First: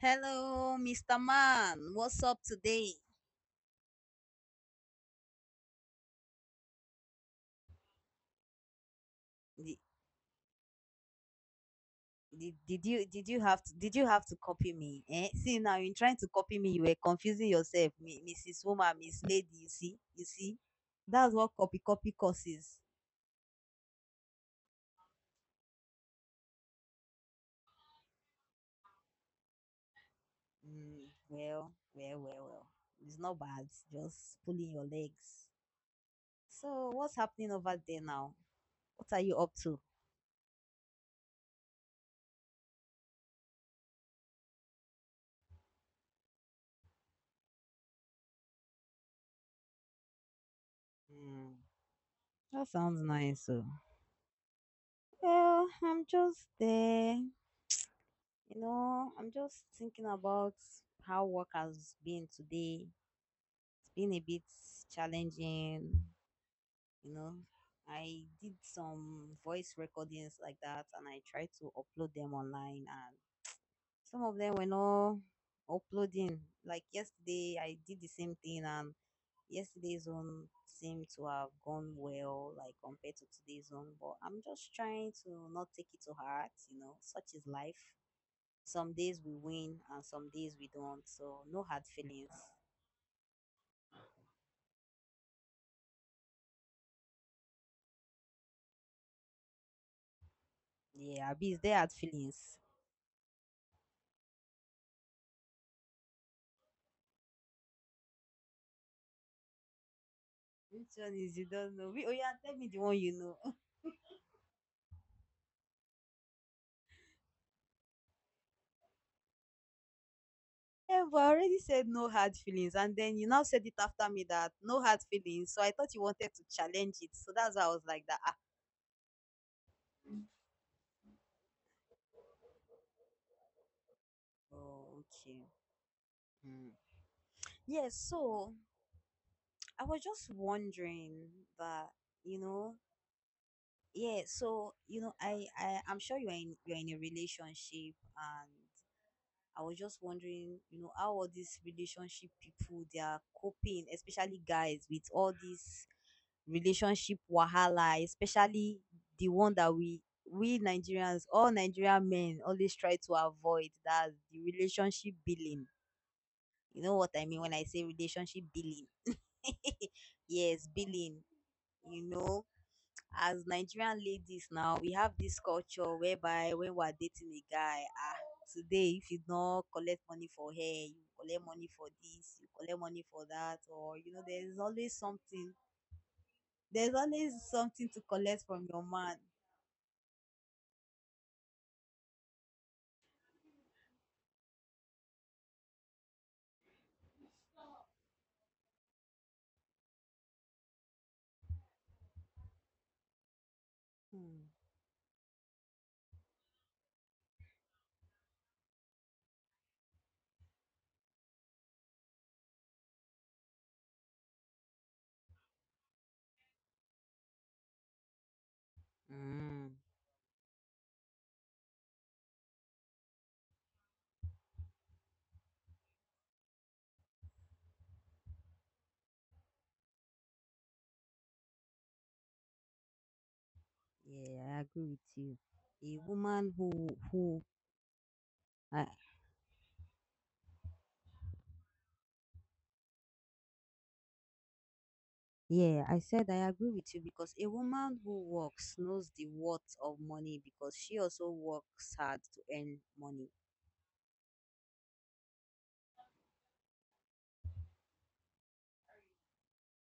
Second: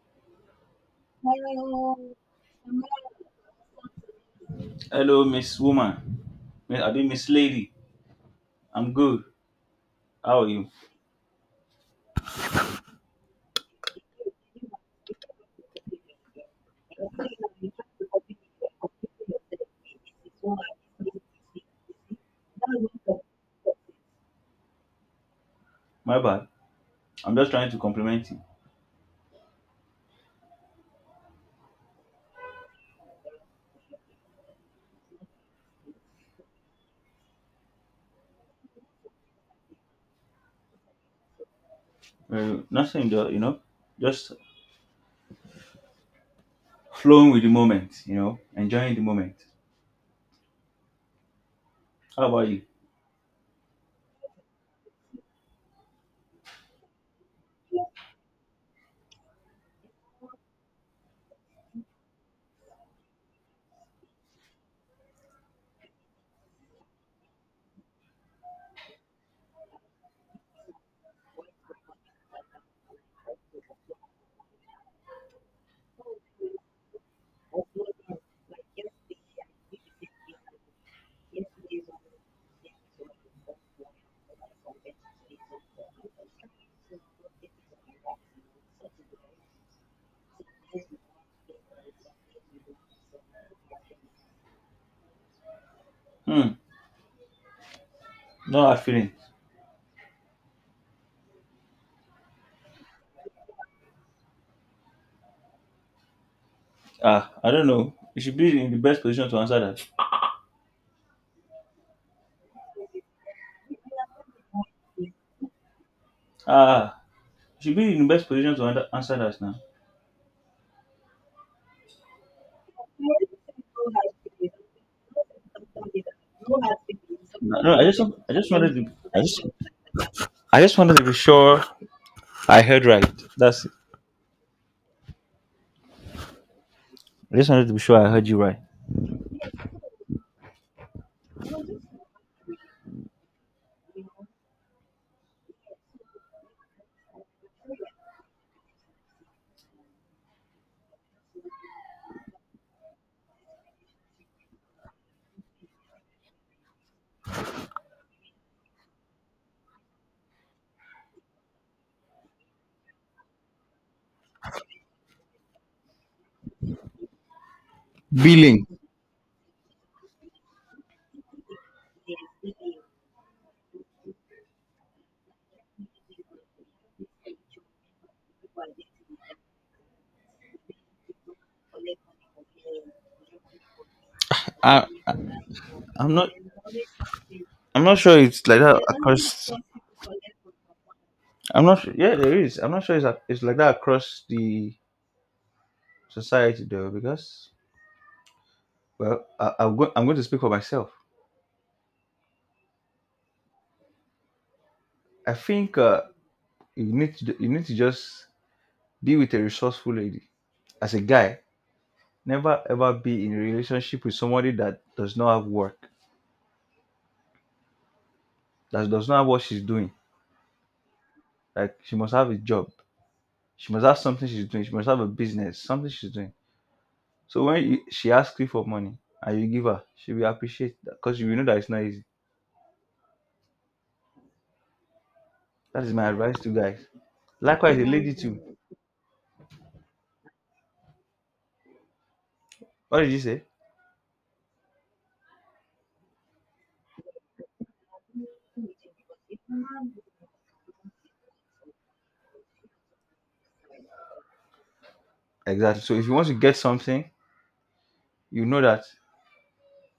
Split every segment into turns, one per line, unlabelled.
Hello, Mr. Man. What's up today?
Hello, Miss Woman. I mean, Miss Lady. I'm good.
Did,
How are you?
did you have to did you have to copy me? Eh? See now in trying to copy me, you were confusing yourself, Mrs. Woman, Miss Lady. You see, that's what copy causes.
My bad. I'm just trying to compliment you.
Well. It's not bad. Just pulling your legs. So what's happening over there now? What are you up to?
Nothing, though, Just flowing with the moment, enjoying the moment.
Mm,
How about you?
that sounds nice. I'm just there you know, I'm just thinking about how work has been today. It's been a bit challenging, you know. I did some voice recordings like that and I tried to upload them online and some of them were not uploading. Like yesterday I did the same thing and yesterday's one seemed to have gone well like compared to today's one, but I'm just trying to not take it to heart, you know. Such is life, some days we win and some days we don't. So no hard feelings.
Hmm. No hard feeling.
Yeah, Abi, is there hard feelings?
Ah, I don't know. You should be in the best position to answer that.
Which one is you don't know? Oh yeah, tell me the one you know.
Ah, you should be in the best position to answer that now.
Yeah, but I already said no hard feelings, and then you now said it after me that no hard feelings. So I thought you wanted to challenge it. So that's
No,
why I
no,
was
I just,
like that.
I
Ah,
just wanted to, I just wanted to be sure I heard right. That's it.
oh, okay. Hmm.
I just wanted to be
Yeah,
sure I heard you
so
right.
I was just wondering that, you know, yeah, so you know, I I'm sure you're in a relationship, and I was just wondering, you know, how all these relationship people they are coping, especially guys with all these relationship wahala, especially the one that we Nigerians, all Nigerian men always try to avoid, that's the relationship billing. You know what I mean when I say relationship
Billing.
billing? Yes, billing. You know, as Nigerian ladies now, we have this culture whereby when we are dating a guy, ah, today if you don't collect money for hair, you collect money for this, you collect money for that, or you know, there's
I,
always
I
something.
I'm not.
There's always
I'm
something
not
to
sure
collect
it's like
from
that
your man.
across. I'm not. Sure, yeah, there is. I'm not sure it's like that across the society though, because well, I'm going. I'm going to speak for myself.
Hmm.
I think you need to. You need to just be with a resourceful lady. As a guy, never ever be in a relationship with somebody that does not have work, that does not have what she's
Mm.
doing. Like she must have a job. She must have something she's doing. She must have a business, something she's doing. So when she asks you for money and you give her, she will appreciate that because you will know that it's not easy.
Yeah, I agree with you.
That is
A
my advice to
woman
guys.
who
Likewise, a lady too.
uh,
What did you say?
yeah, I said I agree with you because a woman who works knows the worth of money because she also works hard to earn money.
Exactly. So if you want to get something, you know that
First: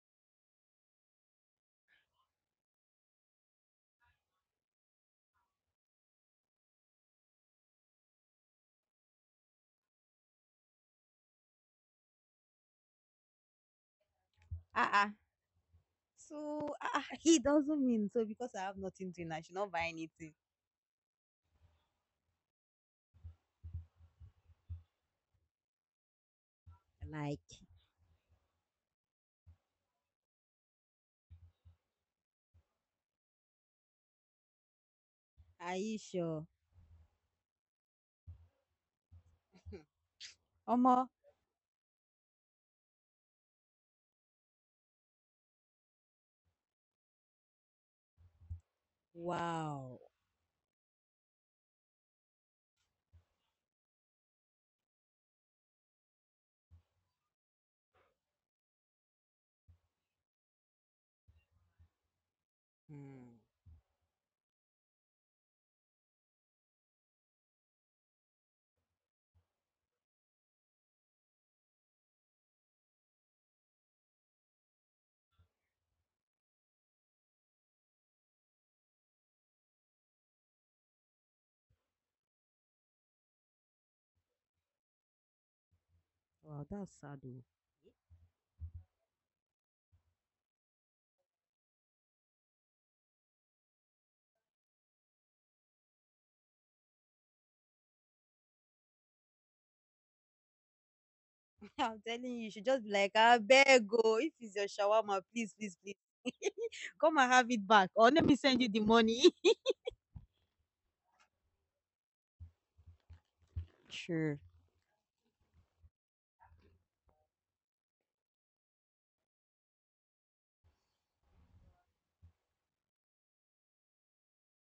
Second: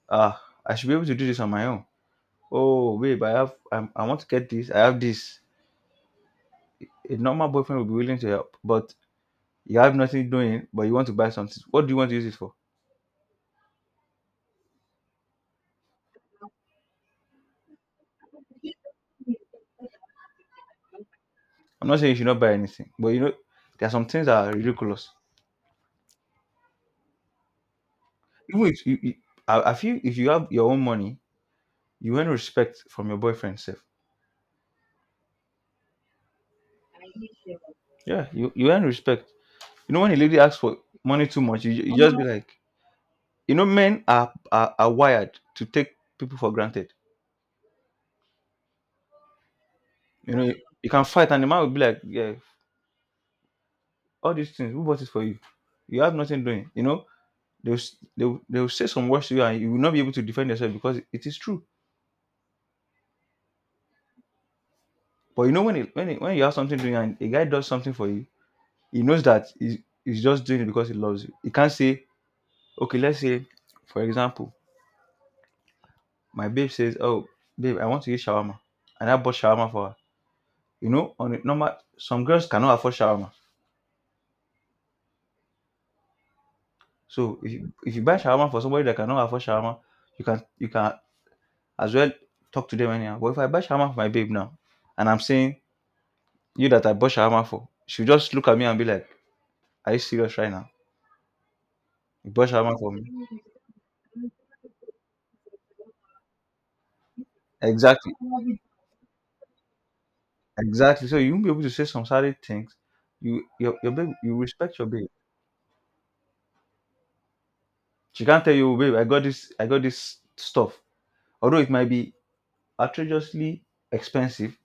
ah, I should be able to do this on my own. Oh, babe, I want to get this. I have this. A normal boyfriend will be willing to help, but you have nothing doing, but you want to buy something. What do you want to use it for?
Ah ah, so ah, he doesn't mean so because I have nothing to and I should not buy anything.
I'm not saying you should not buy anything, but you know, there are some things that are ridiculous.
Like,
Even if you, I feel if you have your own money, you earn respect from your boyfriend self.
are you sure?
Yeah, you earn respect. You know, when a lady asks for
Omo,
money too much, you just be like, you know, men are, are wired to take people for granted.
wow.
You know, you can fight and the man will be like, yeah, all these things, who bought it for you? You have nothing doing. You know, they'll say some words to you and you will not be able to defend yourself because it is true.
Hmm.
But you know, when you have something doing and a guy does something for you, he knows that he's just doing it because he loves you. He can't say, okay, let's say, for example, my babe says, oh, babe, I want to eat shawarma. And I bought shawarma for her. You know, on a normal, some girls cannot afford shawarma.
Wow, that's sad.
So
Oh.
if you buy shawarma for somebody that cannot afford shawarma, you can as well talk to them anyhow. But if I buy shawarma for my babe now, and I'm saying you that I bought shawarma for, she'll just look at me and be like, "Are you serious right now?
I'm telling
You
you,
bought
you should
shawarma
just
for
be
me?"
like, I beg, go. If it's your shawarma, please, please, please, come and have it back. Or
Exactly.
let me send you the money.
Exactly. So you won't be able to say some certain things. You
Sure.
respect your babe. She can't tell you, babe, I got this stuff. Although it might be outrageously expensive,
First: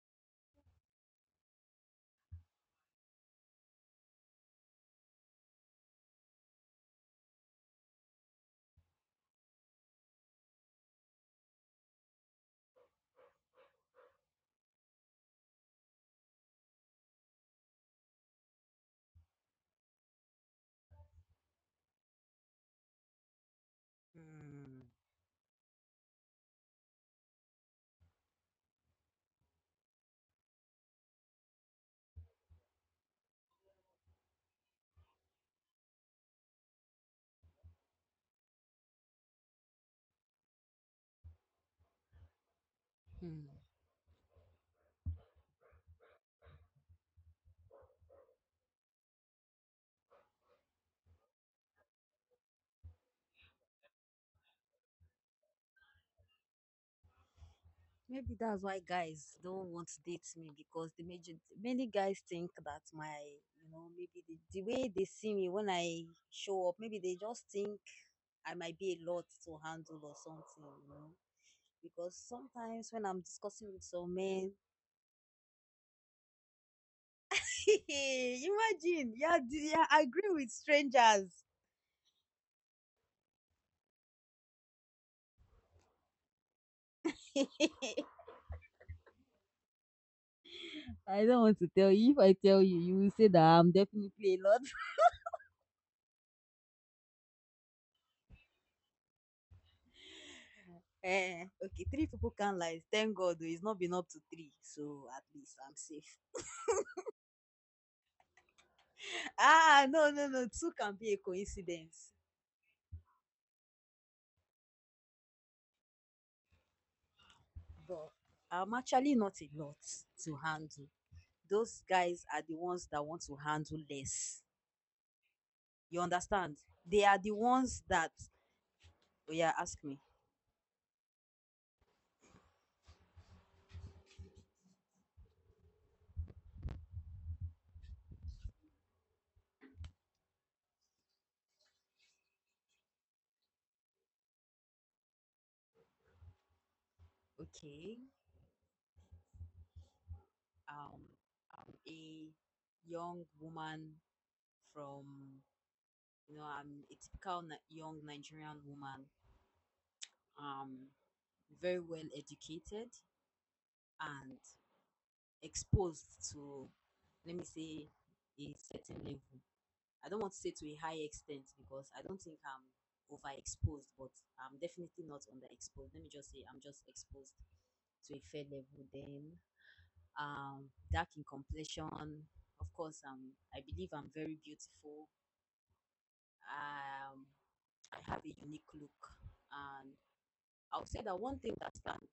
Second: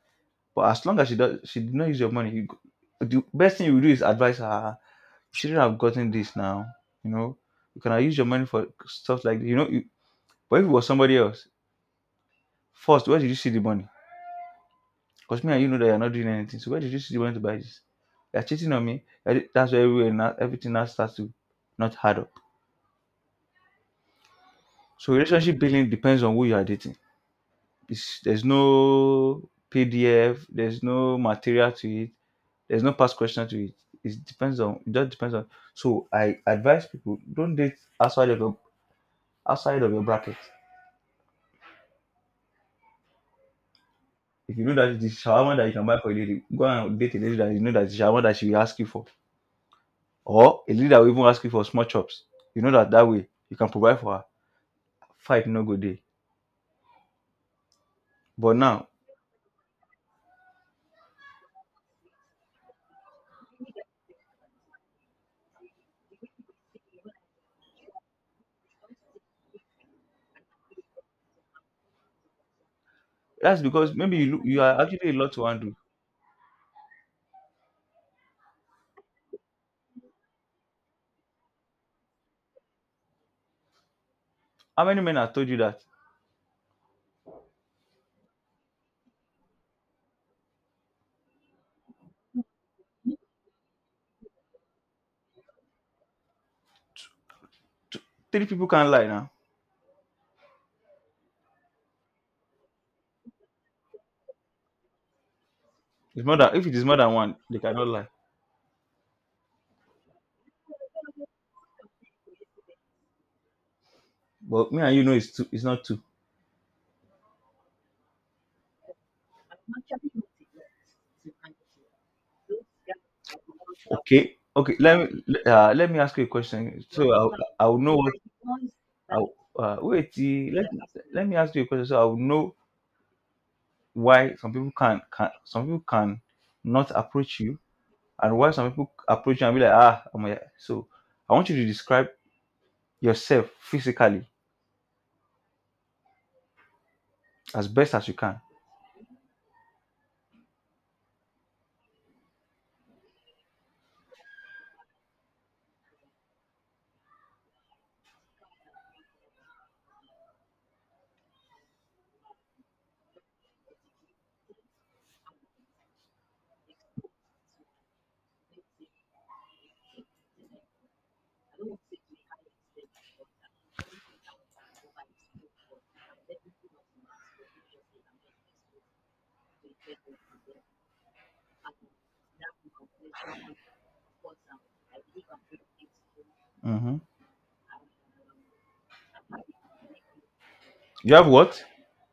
but as long as she did not use your money, the best thing you do is advise her, you shouldn't have gotten this now. You know, you can use your money for stuff like this. You know, but if it was somebody else, first, where did you see the money? Because me and you know that you're not doing anything. So where did you see the money to buy this? You're cheating on me. That's where everything now starts to not add up.
Hmm.
So relationship building depends on who you are dating. There's no PDF, there's no material to it, there's no past question to it. It depends on It just depends on, so I advise people don't date outside of your outside of your bracket.
Hmm.
If you know that the shawarma that you can buy for a lady, go and date a lady that you know that the shawarma that she will ask you for. Or a lady that will even ask you for small chops. You know that that way you can provide for her. Fight no good day.
Maybe
But
that's why
now,
guys don't want to date me because the major many guys think that my you know maybe the way they see me when I show up, maybe they just think I might be a lot to handle or something, you know. Because sometimes when I'm
that's
discussing with
because
some
maybe you look,
men,
you are actually a lot to undo.
imagine, yeah, yeah, I agree with strangers.
How many men have told you that?
I don't want to tell you. If I tell you, you will say that I'm definitely a lot.
Two, three people can't lie now.
Eh, okay, three people can't lie. Thank God, though, it's not been up to three, so at least I'm safe.
It's more than, if it is more than one, they cannot lie.
Ah, no, no, no, two can be a coincidence,
But me and you know it's two. It's not two.
but I'm actually not a lot to handle. Those guys are the ones that want to handle
Okay,
less.
okay. Let me
You
ask you a
understand?
question.
They
So
are the
I'll
ones
know
that
what. I'll,
oh yeah, ask me.
wait, eh, let let me ask you a question. So I'll know why some people can not approach you, and why some people approach you and be like ah I'm a, so. I want you to describe yourself physically as best
Okay.
as you can.
Um a young woman from you know, I'm a typical young Nigerian woman, um very well educated and exposed to, let me say, a certain level. I don't want to say to a high extent because I don't think I'm overexposed, but I'm definitely not underexposed. Let me just say I'm just exposed to a fair level. Then um, dark in complexion. Of course, I believe I'm very beautiful.
Hmm.
Um, I have a unique look, and I'll say
You
that
have
one thing
what?
that's stands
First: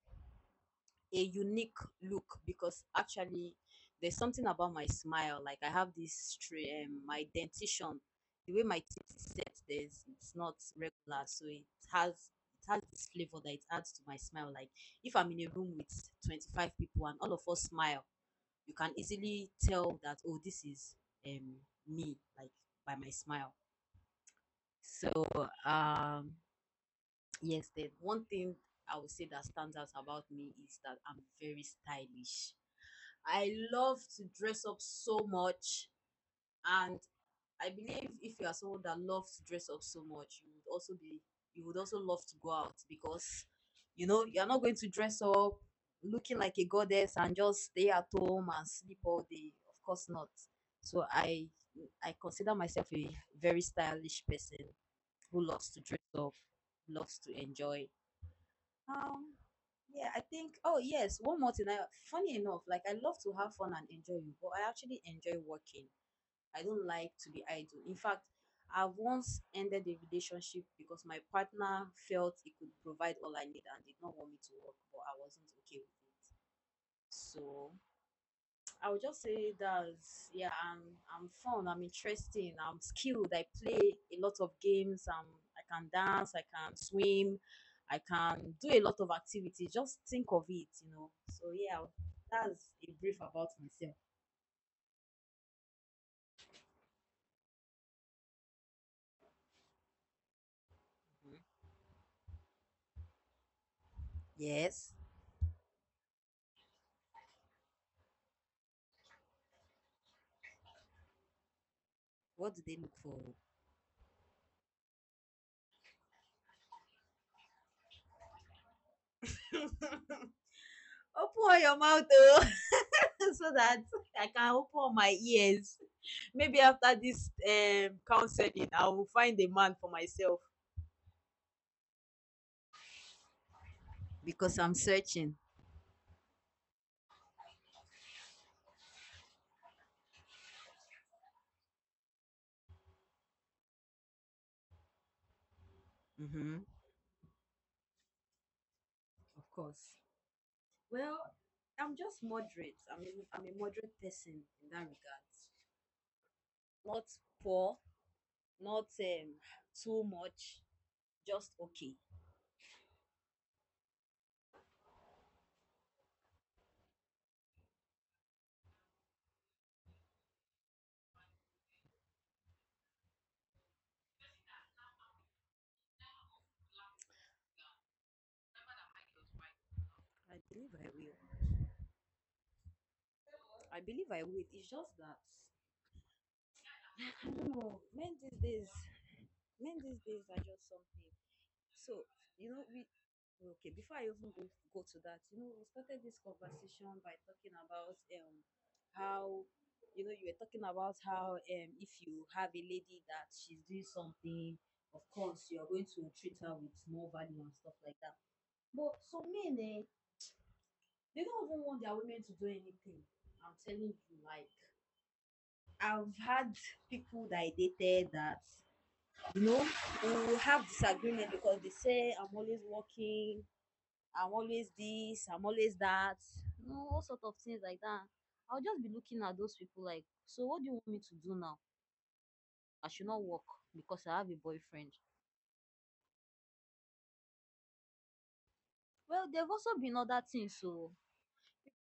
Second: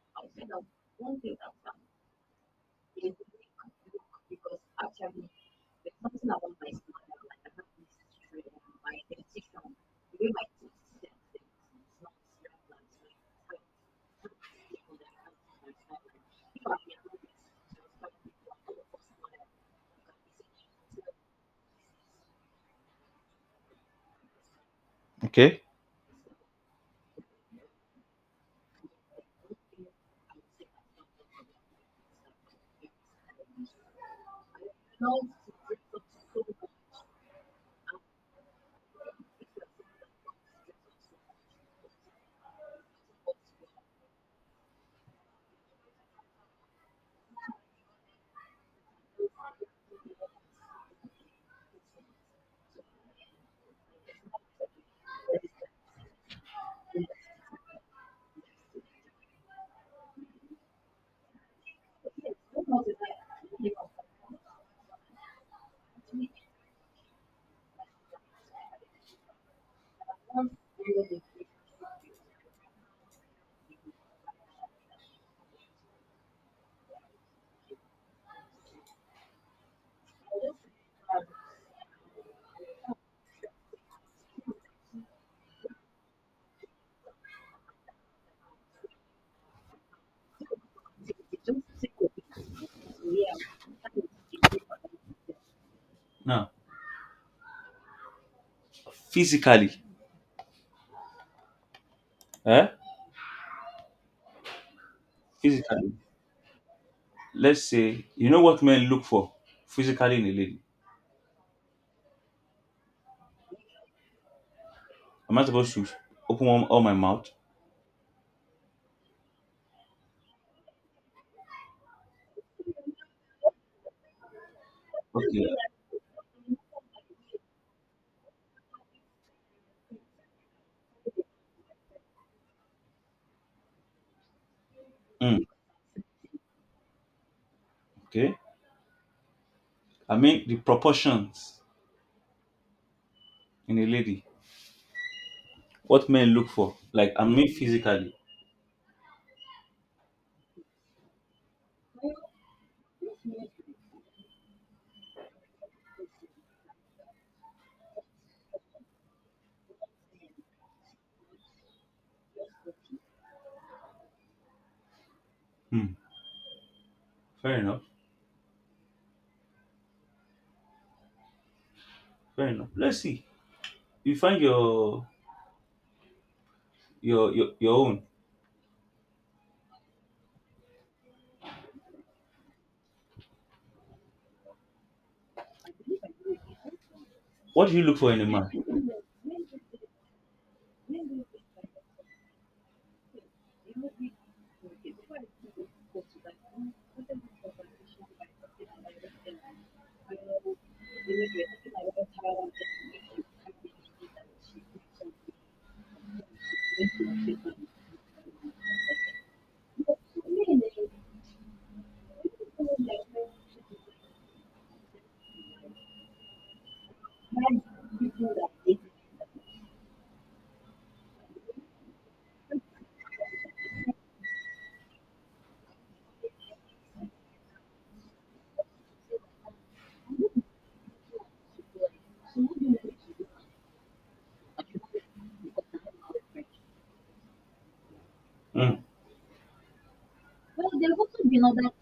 a unique look because actually there's something about my smile. Like I have this my dentition, the way my teeth is set, there's it's not regular, so has it has this flavor that it adds to my smile. Like if I'm in a room with 25 people and all of us smile, you can easily tell that oh this is um me, like by my smile. so
Okay.
um yes, the one thing I would say that stands out about me is that I'm very stylish. I love to dress up so much, and I believe if you are someone that loves to dress up so much, you would also love to go out because you know you're not going to dress up looking like a goddess and just stay at home and sleep all day. Of course not. So I consider myself a very stylish person who loves to dress up, loves to enjoy. Um yeah, I think oh yes, one more thing. Funny enough, like I love to have fun and enjoy, but I actually enjoy working. I don't like to be idle. In fact, I've once ended a relationship because my partner felt he could provide all I need and did not want me to work, but I wasn't okay with it. So I would just say that yeah, I'm fun, I'm interesting, I'm skilled, I play a lot of games, I can dance, I can swim, I can do a lot of activities. Just think of it, you know. So yeah, that's a brief about myself.
Now physically.
Mhm.
Eh?
Yes.
Physically. Let's say you know what men look for physically in a lady.
What do they look for?
Am I supposed to open one, all my mouth?
Open your mouth, oh, so that I can open my
Okay.
ears. Maybe after this counseling, I will find a man for myself because I'm searching.
Mm, okay. I mean the proportions in a lady. What men look
Hmm.
for. Like I mean physically.
Of course. Well, I'm just moderate. I mean, I'm a moderate person in that regard. Not poor, not too much, just okay.
Hmm. Fair enough. Fair enough. Let's see. You find your own.
I believe I will. I believe I will. It's just that I don't
What do you
know.
look for in a man?
Men these days are just something. So, you know, we okay, before I even go to that, you know, we started this conversation by talking about how you know you were talking about how if you have a lady that she's doing something, of course you're going to treat her with more value and stuff like that. But some men eh, they don't even want their women to do anything. I'm telling you, like I've had people that I dated that you know we will have disagreement because they say I'm always working, I'm always this, I'm always that, you know, all sort of things like that. I'll just be looking at those people like, so what do you want me to do now? I should not work because I have a boyfriend.
Hmm.
Well, there have also been other things. So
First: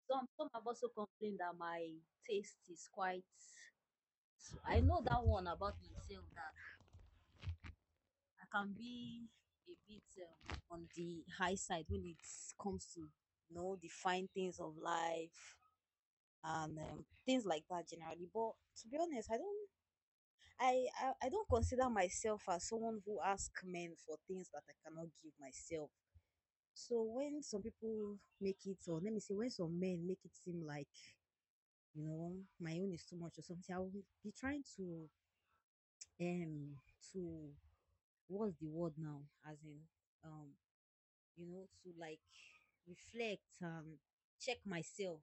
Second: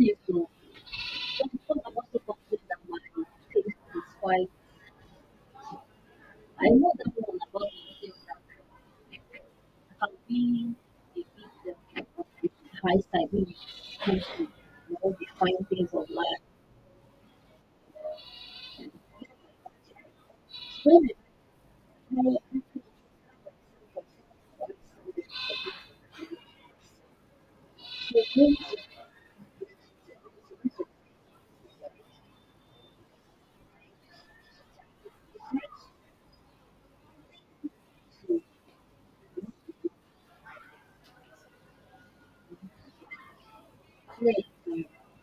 some have also complained that my taste is quite. I know that one about myself, that I can be a bit on the high side when it comes to you know the fine things of life and things like that generally. But to be honest, I I don't consider myself as someone who asks men for things that I cannot give myself. So when some people make it, or let me say, when some men make it seem like you know my own is too much or something, I will be trying to um to what's the word now? As in um you know, to like reflect and check myself.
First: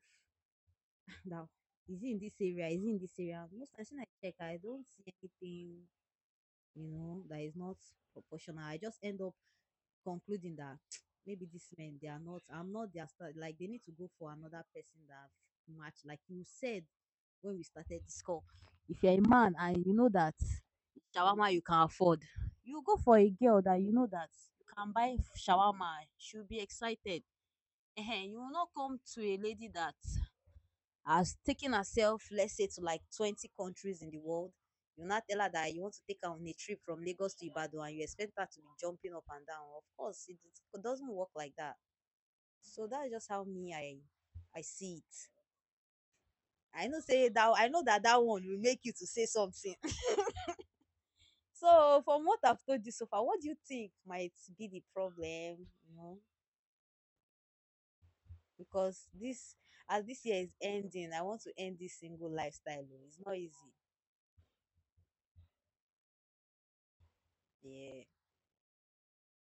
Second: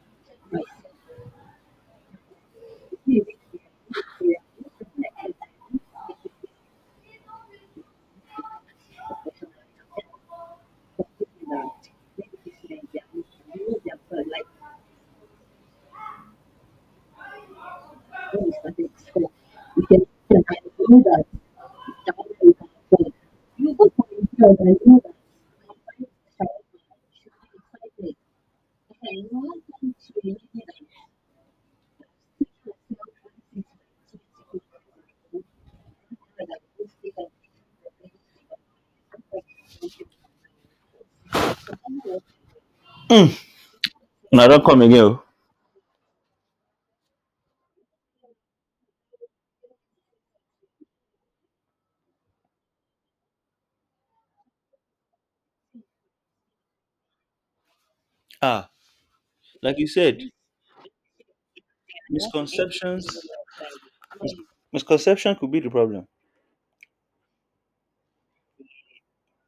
Now is it in this area? Is it in this area? Most times when I check, I don't see anything, you know, that is not proportional. I just end up concluding that maybe these men they are not, I'm not their style. Like they need to go for another person that match. Like you said when we started this call, if you're a man and you know that shawarma you can afford, you go for a girl that you know that you can buy shawarma. She'll be excited. Ehen, you will not come to a lady that has taken herself, let's say, to like 20 countries in the world. You not tell her that you want to take her on a trip from Lagos to Ibadan and you expect her to be jumping up and down. Of course, it doesn't work like that. So that's just how me
Now
I
don't come
see
again.
it.
Oh.
I know that that one will make you to say something. So from what I've told you so far, what do you think might be the problem? You know,
Ah,
because this,
like you
as this
said,
year is ending, I want to end this single lifestyle. Oh.
misconceptions.
It's not easy.
Misconception could be the problem.
Yeah,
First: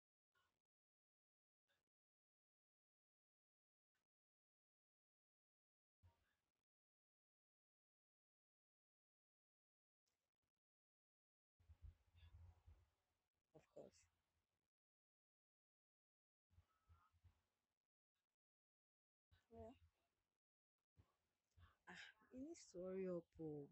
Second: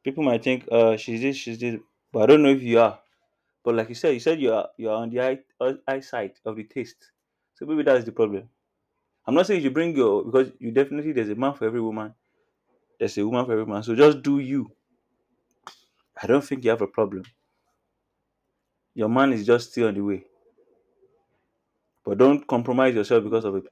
People might think she's she's this, but I don't know if you are. But like you said, you said you are on the eyesight of the taste. So maybe that is the problem. I'm not saying you should bring your, because you definitely there's a man for every woman. There's a woman for
of
every man.
course.
So just do you. I don't think you have a problem. Your man is just
Yeah.
still on the way. But
He
don't
needs to
compromise
hurry up.
yourself because of it.
Oh.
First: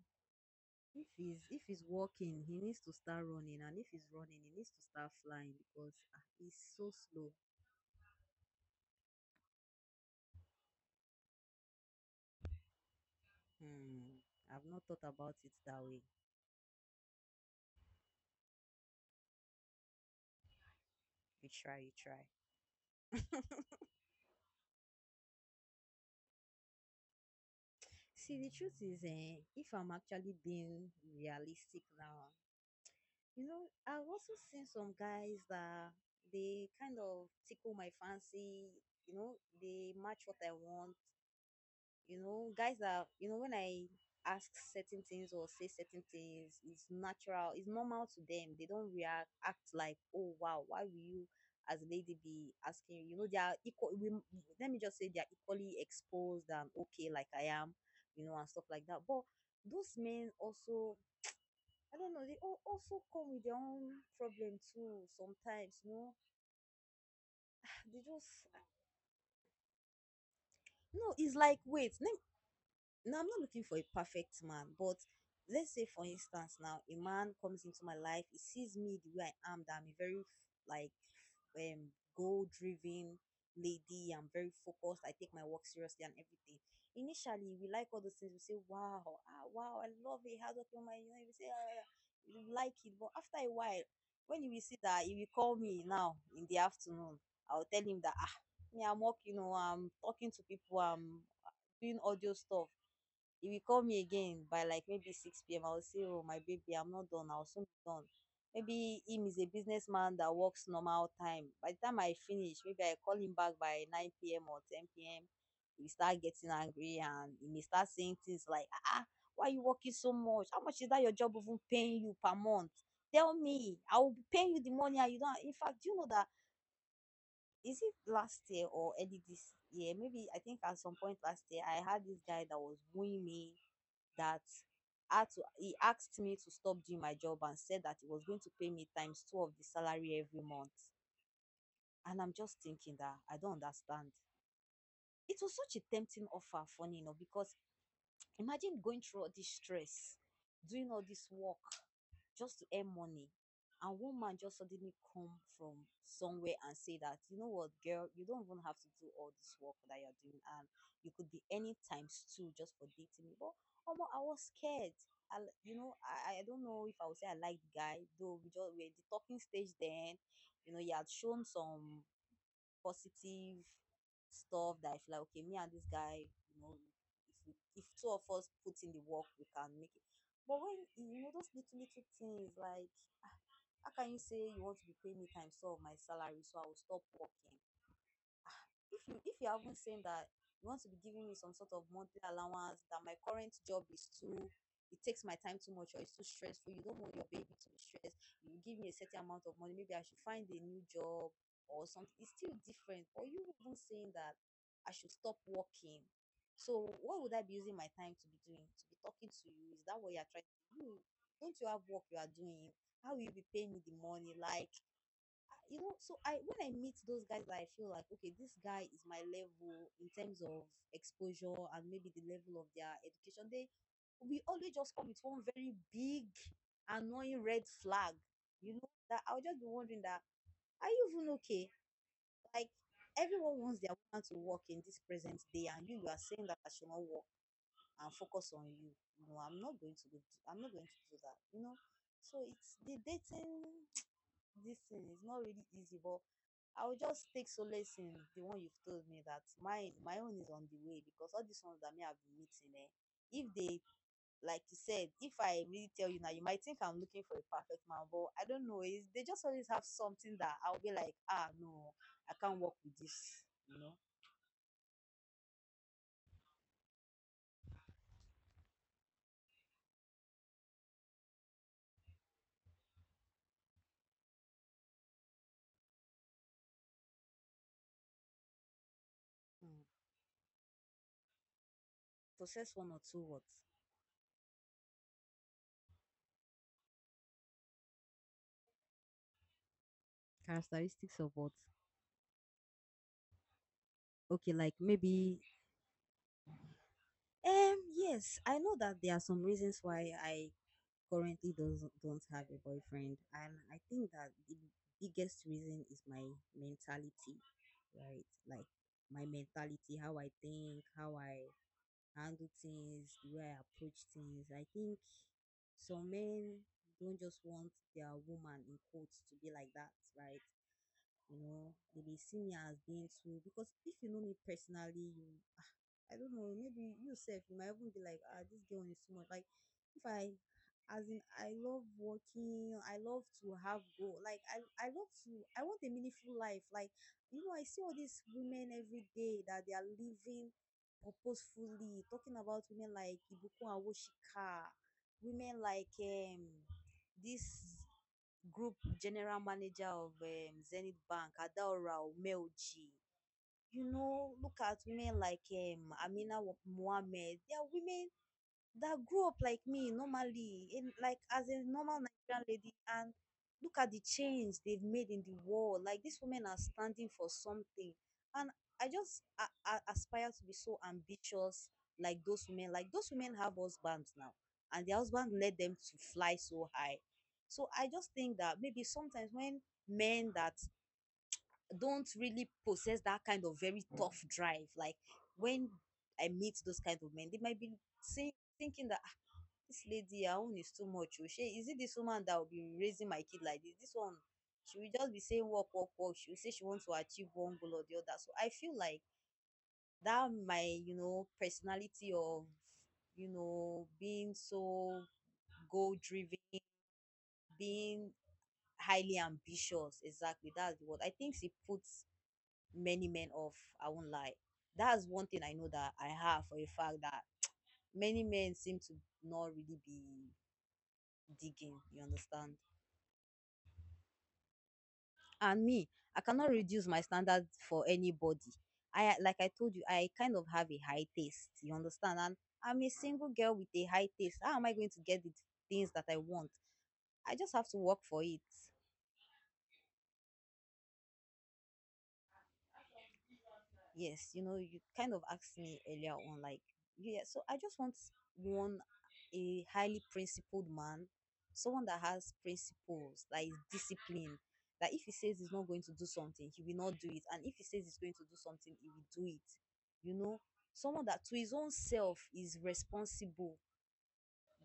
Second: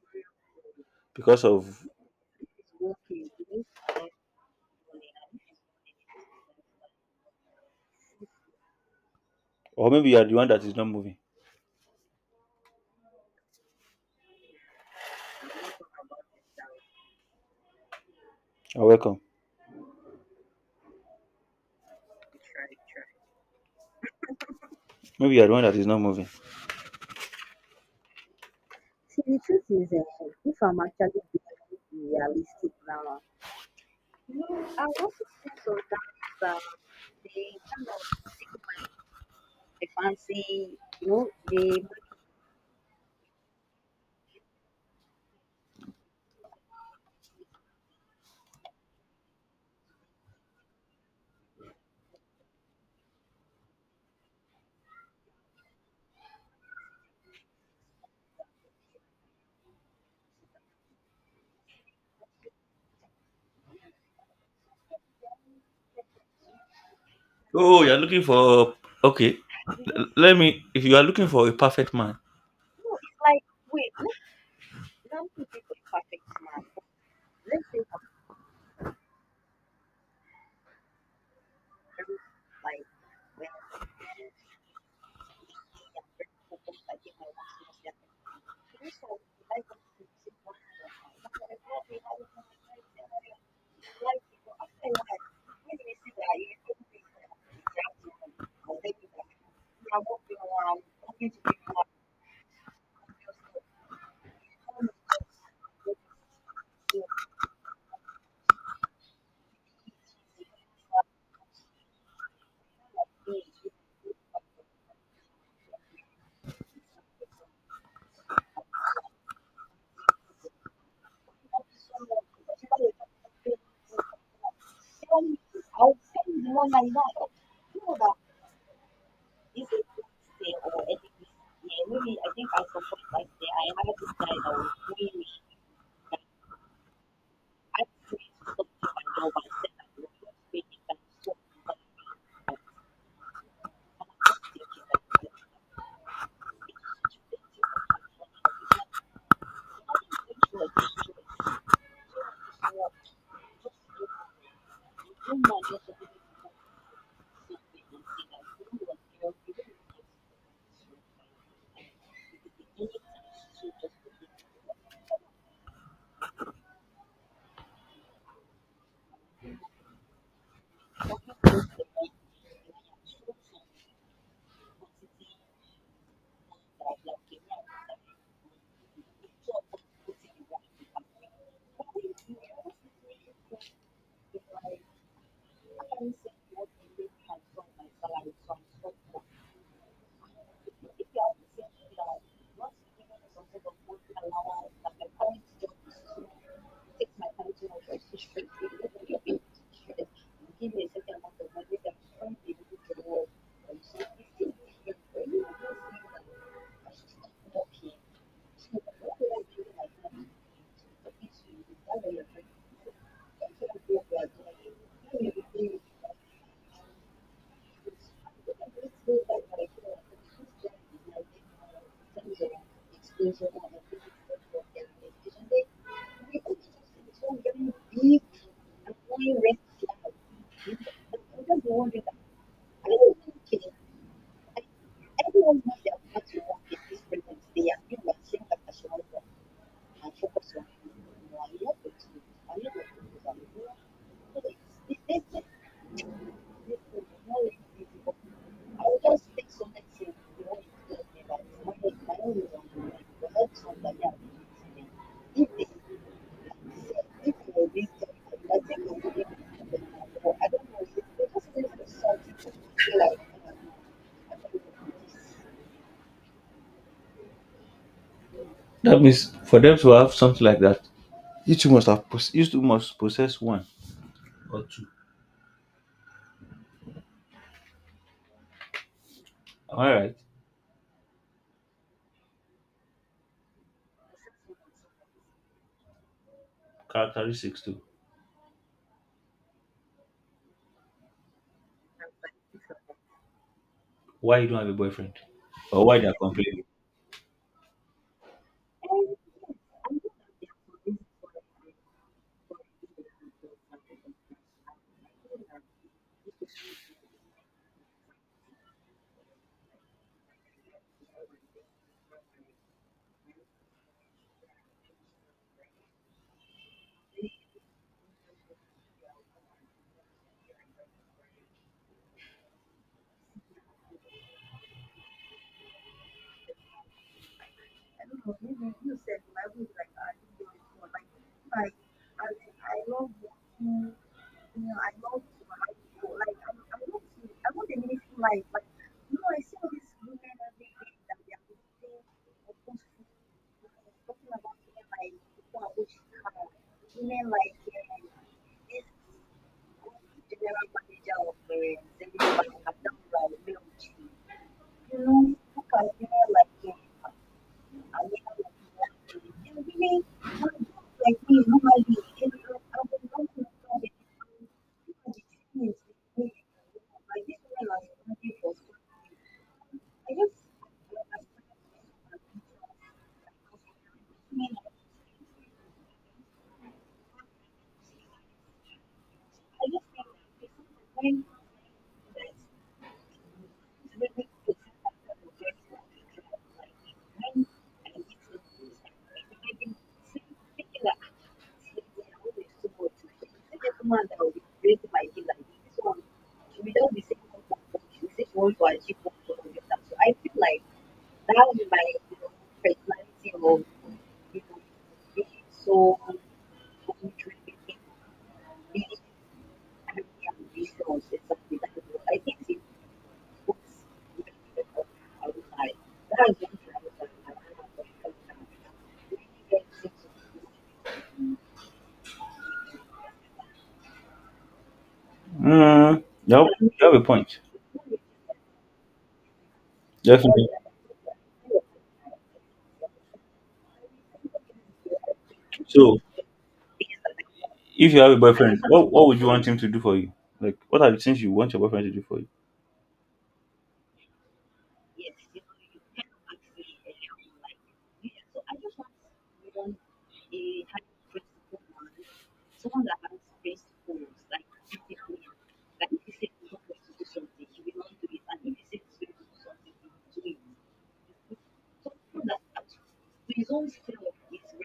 If he's
Because
if he's
of,
walking, he needs to start running, and if he's running, he needs to start flying because he's so slow.
or maybe you are the one that is not moving.
Hmm. I've not thought about it that way.
You're welcome.
You try, you try.
Maybe you are the one that is not moving.
See, the truth is, if I'm actually being realistic now, you know, I've also seen some guys that they kind of tickle my fancy. You know, they match what I want. You know, guys are, you know, when I ask certain things or say certain things, it's natural, it's normal to them. They don't react act like, oh wow, why will you as a lady be asking? You know, they are equal. Let me just say they are equally exposed and okay like I am, you know, and stuff like that. But those men also, I don't know, they also come with their own problem too sometimes, you know.
Oh, you're
They
looking
just,
for okay. Let me. If you are
no,
looking
it's
for a
like,
perfect
wait,
man,
now I'm not looking for a perfect man, but let's say for instance now a man comes into my life, he sees me the way I am, that I'm a very, like um goal driven lady. I'm very focused, I take my work seriously and everything. Initially we like all those things, we say, "Wow, wow, I love it, how's up your mind?" You know, we say, you like it, but after a while, when you will see that he will call me now in the afternoon, I'll tell him that, me, I'm working, you know, I'm talking to people, I'm doing audio stuff. He will call me again by like maybe 6 p.m. I will say, "Oh, my baby, I'm not done. I'll soon be done." Maybe him is a businessman that works normal time. By the time I finish, maybe I call him back by 9 p.m. or 10 p.m. He will start getting angry and he may start saying things like, Ah, why you working so much? How much is that your job even paying you per month? Tell me, I will be paying you the money and you don't." In fact, do you know that, is it last year or early this year? Maybe I think at some point last year I had this guy that was wooing me that, he asked me to stop doing my job and said that he was going to pay me times two of the salary every month. And I'm just thinking that I don't understand. It was such a tempting offer, funny enough, because imagine going through all this stress, doing all this work just to earn money. And one man just suddenly come from somewhere and say that, "You know what, girl, you don't even have to do all this work that you're doing and you could be any times two just for dating me." But Omo, I was scared. I don't know if I would say I like guy, though we are in the talking stage then. You know, he had shown some positive stuff that I feel like, okay, me and this guy, you know, if two of us put in the work, we can make it. But when, you know, those little, little things like, ah, how can you say you want to be paying me times of my salary so I will stop working? If you haven't seen that, you want to be giving me some sort of monthly allowance, that my current job is too, it takes my time too much, or it's too stressful, you don't want your baby to be stressed, you give me a certain amount of money, maybe I should find a new job or something. It's still different, or you even saying that I should stop working, so what would I be using my time to be doing, to be talking to you? Is that what you're trying to do? Don't you have work you are doing? How will you be paying me the money? Like, you know, so I when I meet those guys that I feel like, okay, this guy is my level in terms of exposure and maybe the level of their education, they, we always just come with one very big annoying red flag, you know, that I'll just be wondering that, are you even okay? Like, everyone wants their woman to work in this present day, and you are saying that I should not work and focus on you. No, I'm not going to do that, you know. So it's the dating, this thing is not really easy, but I'll just take solace in the one you've told me that my own is on the way because all these ones that me have been meeting, if they, like you said, if I really tell you now, you might think I'm looking for a perfect man, but I don't know. Is they just always have something that I'll be like, no, I can't work with this, you know.
that means for them to have something like that, you two must possess one or two.
Mm.
All right,
Possess one or two what?
characteristics too.
Characteristics of what?
Why you
Okay,
don't have a
like
boyfriend,
maybe
or why they are complaining?
yes, I know that there are some reasons why I currently doesn't don't have a boyfriend, and I think that the biggest reason is my mentality. Right, like my mentality, how I think, how I handle things, the way I approach things. I think some men don't just want their woman, in quotes, to be like that, right? You know, they may see me as being too, because if you know me personally, you, I don't know, maybe yourself, you might even be like, ah, this girl is too much. Like, if I as in, I love working, I love to have goal. Like, I love to I want a meaningful life. Like, you know, I see all these women every day that they are living purposefully, talking about women like Ibuku and Woshika, women like, this Group General Manager of, Zenith Bank, Adaora Omelji. You know, look at women like, Amina Mohammed. They are women that grew up like me normally, in like, as a normal Nigerian lady, and look at the change they've made in the world. Like, these women are standing for something, and I just, I aspire to be so ambitious, like those women. Like those women have husbands now, and their husband led them to fly so high, so I just think that maybe sometimes when men that don't really possess that kind of very tough drive, like, when I meet those kind of men, they might be saying thinking that, this lady, her own is too much. Oh, shey, is it this woman that will be raising my kid like this? This one, she will just be saying work, work, work. She will say she wants to achieve one goal or the other. So I feel like that, my, you know, personality of, you know, being so goal driven, being highly ambitious. Exactly. That's what I think she puts many men off. I won't lie. That's one thing I know that I have for a fact, that many men seem to not really be digging. You understand? And me,
Mm,
I cannot
you
reduce
have a
my
point.
standard for anybody. I Like I told you, I kind of
Definitely.
have a high taste, you understand? And I'm a single girl with a high taste, how am I going to get the things
So
that I want? I just have to
if
work
you have a
for it.
boyfriend, what would you want him to do for you? Like what are the things you want your boyfriend to do for you?
Yes, you know, you kind of asked me earlier on, like, yeah, yeah, so I just want, one, a highly principled man, someone that has principles, that is disciplined, that if he says he's not going to do something, he will not do it. And if he says he's going to do something, he will do it. You know, someone that to his own self is responsible.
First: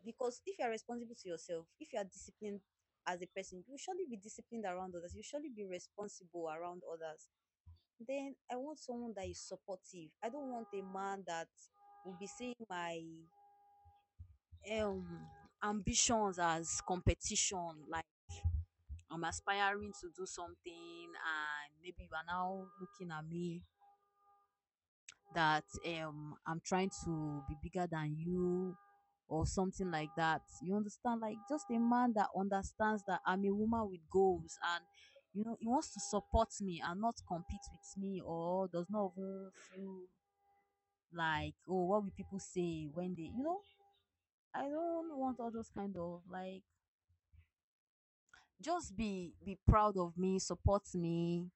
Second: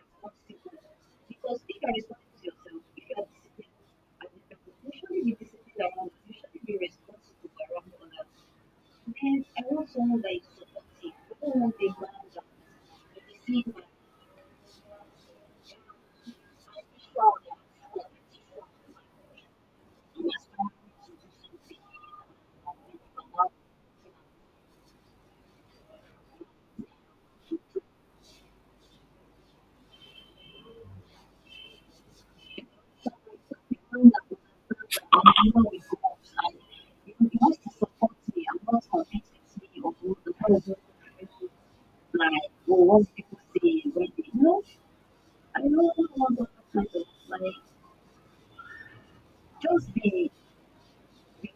Because if you are responsible to yourself, if you are disciplined as a person, you will surely be disciplined around others. You will surely be responsible around others. Then I want someone that is supportive. I don't want a man that will be seeing my, um ambitions as competition. Like, I'm aspiring to do something, and maybe you are now looking at me that, I'm trying to be bigger than you or something like that. You understand? Like just a man that understands that I'm a woman with goals, and he wants to support me and not compete with me or does not even feel like, oh, what will people say when they. I don't want all those kind of, like, just be proud of me, support me,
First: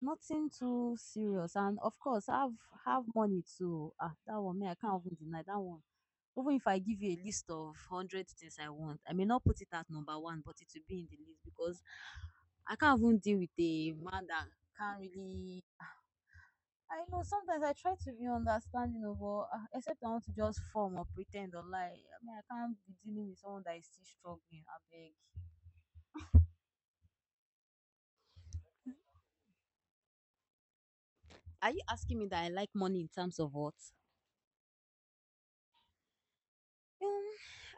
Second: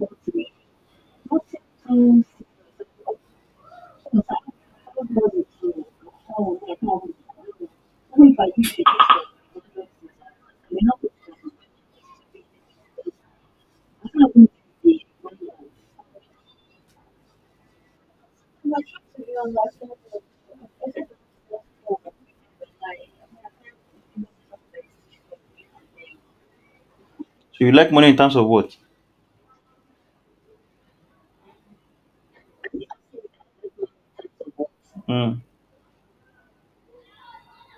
nothing too serious. And of course, have money too. Ah, that one, me, I can't even deny that one. Even if I give you a list of 100 things I want, I may not put it at number one, but it will be in the list. Because I can't even deal with a man that can't really... I know sometimes I try to be understanding of all, except I want to just form or pretend or lie. I mean, I can't be dealing with someone that is still struggling. I beg.
So you like money in terms of what?
Are you asking me that I like money in terms of what?
Mm.
Um,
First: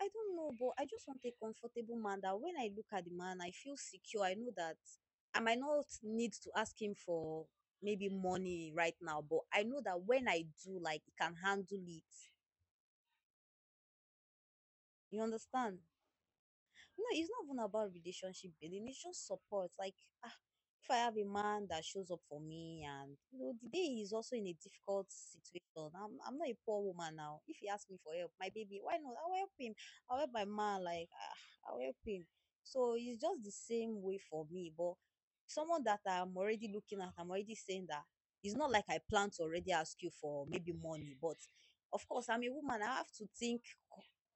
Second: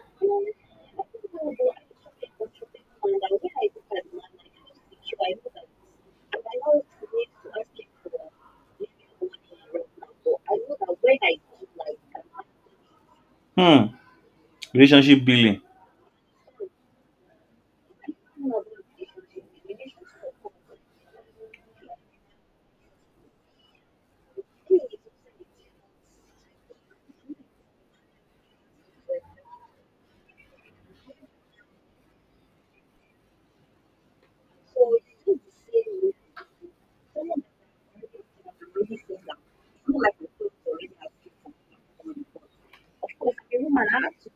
I don't know, but I just want a comfortable man that when I look at the man, I feel secure. I know that I might not need to ask him for maybe money right now, but I know that when I do, like, he can handle it.
Hmm.
You
Relationship building.
understand? No, it's not even about relationship building. It's just support. Like, ah, if I have a man that shows up for me, and you know, the day he's also in a difficult situation, I'm not a poor woman now. If he asks me for help, my baby, why not? I'll help him. I'll help my man. Like, I'll help him. So it's just the same way for me. But someone that I'm already looking at, I'm already saying that it's not like I plan to already ask you for maybe money, but of course, I'm a woman. I have to think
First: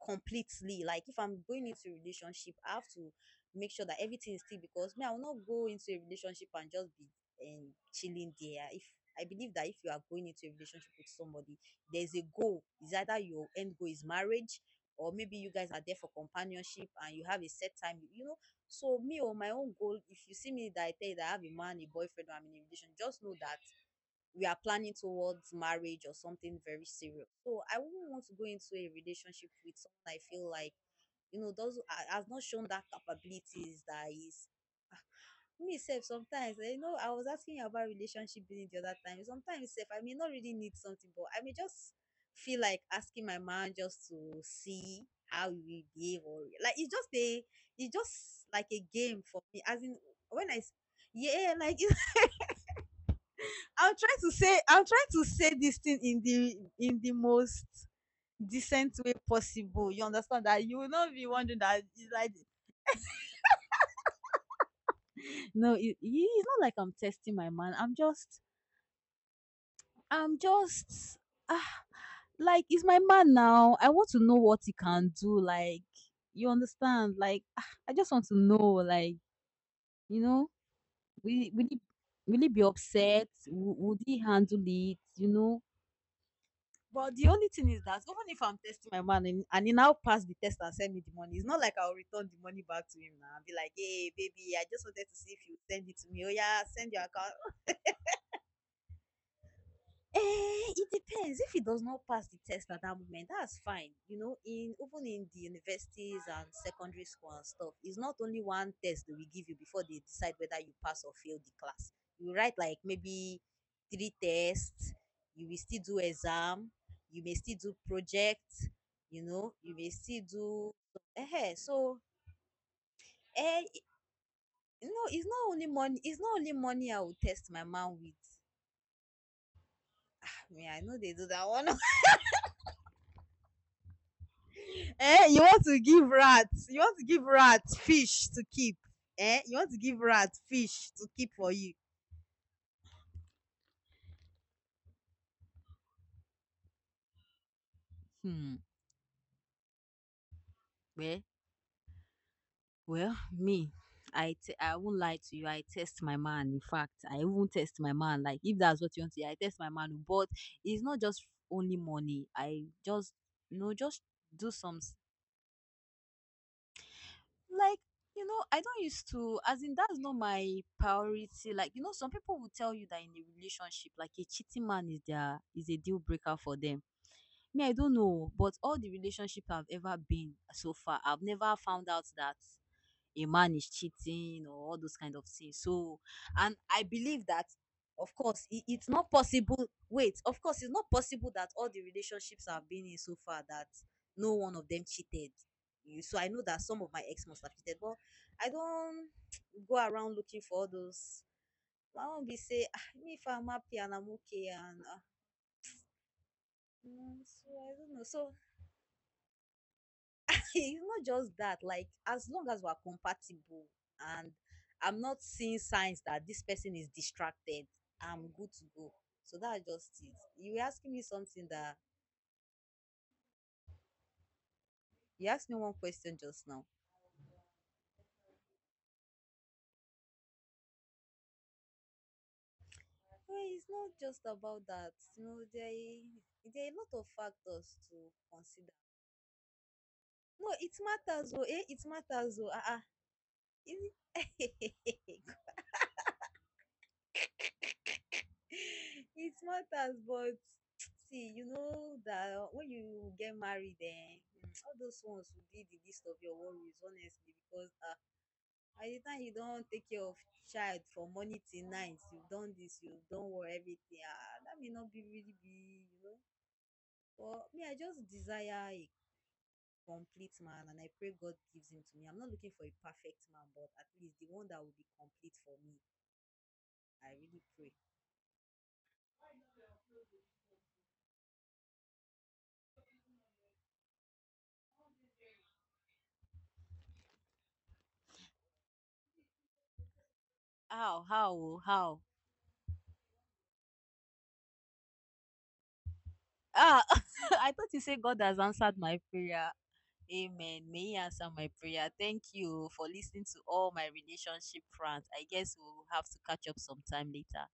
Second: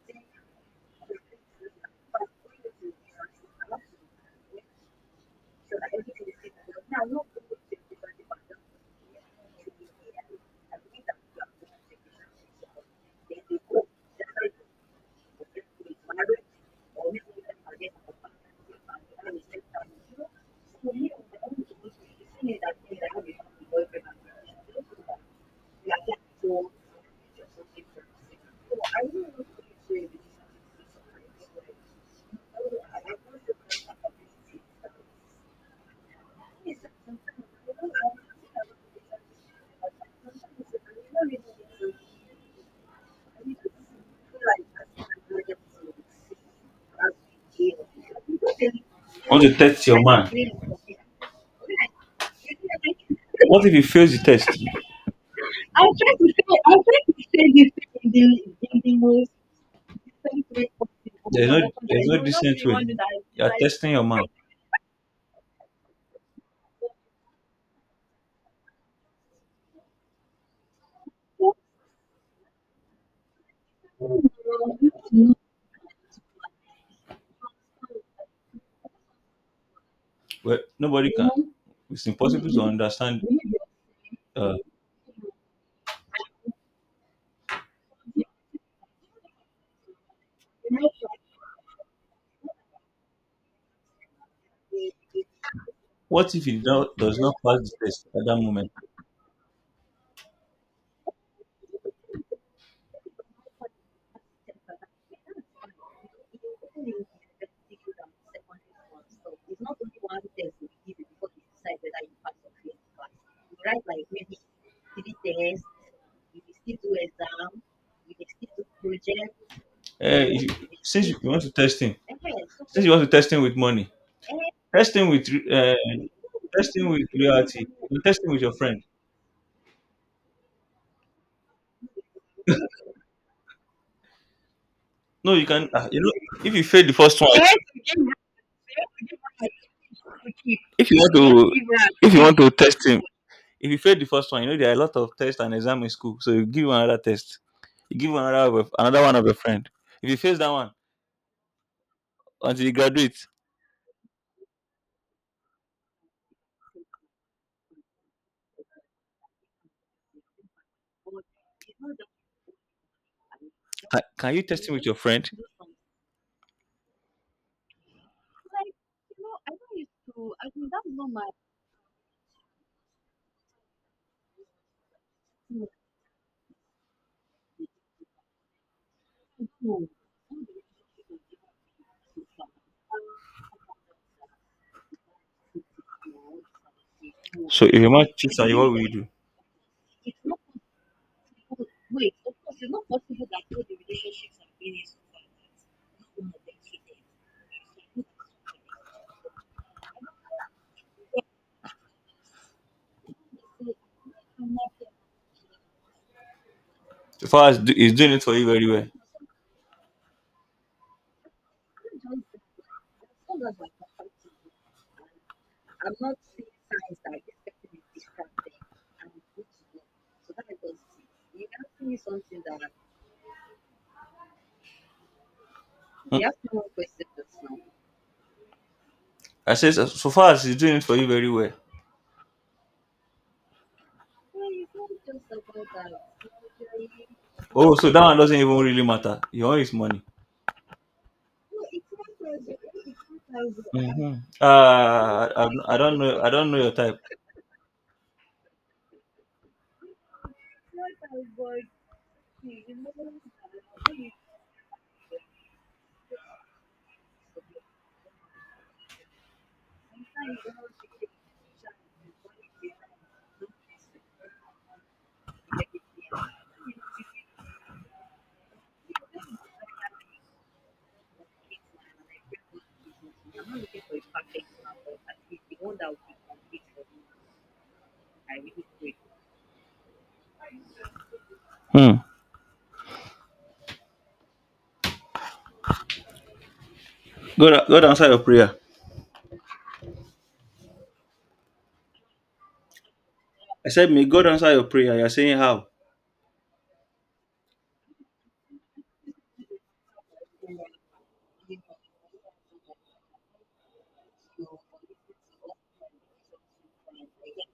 completely. Like if I'm going into a relationship, I have to make sure that everything is still, because me, I will not go into a relationship and just be chilling there. If I believe that if you are going into a relationship with somebody, there's a goal. It's either your end goal is marriage, or maybe you guys are there for companionship and you have a set time, you know. So me, or my own goal, if you see me that I tell you that I have a man, a boyfriend, or I'm in a relationship, just know that we are planning towards marriage or something very serious. So I wouldn't want to go into a relationship with someone I feel like, you know, has not shown that capabilities. That is me self sometimes, eh, you know I was asking you about relationship building the other time. Sometimes self I may not really need something, but I may just feel like asking my man just to see how he will behave. Or like it's just a... it's just like a game
Want
for
to
me. As
test
in
your man?
when I s- yeah, like
What if he
I'll
fails
try
the
to
test?
say... I'll try to say this thing in the most decent way possible. You understand, that you will not be wondering that
There's
it's
no
like...
decent way. You are testing your man.
no, it's not like I'm testing my man. I'm just... I'm just ah, like it's my man now. I want to know what he can do. Like you understand? Like ah, I just want to know. Like you know,
Well, nobody can.
will he- will he
It's
will he
impossible
be
to understand.
upset? Would he
Uh,
handle it? You know, but the only thing is that even if I'm testing my man, and he now pass the test and send me the money, it's not like I'll return the money back to him now and be like, hey, baby, I just wanted to see if you send it to me. Oh,
What if
yeah, send your
does not
account.
pass the test at that moment?
Eh, it depends. If it does not pass the test at that moment, that's fine. You know, in even in the universities and secondary school and stuff, it's not only one test they will give you before they decide whether you pass or fail the class. You write like maybe three tests, you will still do exam, you may still do project, you know, you may still
Eh, if you-
do...
since you want to
eh.
test him,
So
since you want to test him with
eh,
money, test
no,
him with
it's not only
uh,
money, it's not only
test him
money I
with
will test
reality.
my man
You
with.
test him with your friend.
I know they do that one. Eh,
No,
you
you
want
can.
to
Ah, you
give
know, if you
rats,
fail the first one,
fish to keep. Eh, you want to give rats
if
fish
you
to
want
keep for you.
to, if you want to test him, if you fail the first one, you know there are a lot of tests and exam in school, so you give him another test. You give him
Hmm.
another one of your friend. If he fails that one
Well,
until he graduates,
me, I won't lie to you. I test my man. In fact, I won't test my man. Like if that's what you want to hear, I test my man. Oh, but it's not just only money. I just... you know, just
can you
do
test him
some
with your
s-
friend?
like you know I don't used to, as in that's not my priority. Like you know some people will tell you that in a relationship like a cheating man is their is a deal breaker for them. Me, I don't know, but all the relationship I've ever been so far, I've never found out that a man is cheating or all those kind of things. So, and I believe that,
So if a man
of
cheats
course,
on you, what will you
it's
do?
not possible. Wait, of course, it's not possible that all the relationships I've been in so far that no one of them cheated. So I know that some of my ex must have cheated, but I don't go around looking for all those. I won't be say, "Ah, me, if I'm happy and I'm okay and... uh, mm,
So
so
far as
I
he's
don't know.
doing it for
So
you very well.
it's not just that. Like as long as we're compatible, and I'm not seeing signs that this person is distracted, I'm good to go. So that's just it. You were asking me something that... you asked me one question
Hmm?
just now.
I said so so far as he's doing it for you very well.
Well, it's not just about that. You know there are a lot of
Oh,
factors
so
to
that one doesn't even
consider.
really matter. You want his money.
No, it matters oh, eh? It matters oh, uh-uh. Is
Mm-hmm.
it-
I don't know. I don't know your type.
it matters, but see, you know that when you get married, then mm, all those ones will be the least of your worries, honestly. Because by the time you don't take care of child from morning till night, you've done this, you've done worry everything. Ah, that may not be really be, you know. But me, I just desire a complete man, and I pray God gives him to me. I'm not looking for a perfect man, but at least the one that will be complete for me. I really pray.
Hmm. God, God answer your prayer.
How, oh, how?
I said, may God answer your prayer. You're saying how?
Ah, I thought you said God has answered my prayer. Amen. May He answer my prayer. Thank you for listening to all my relationship rants. I guess we'll have to catch up sometime later.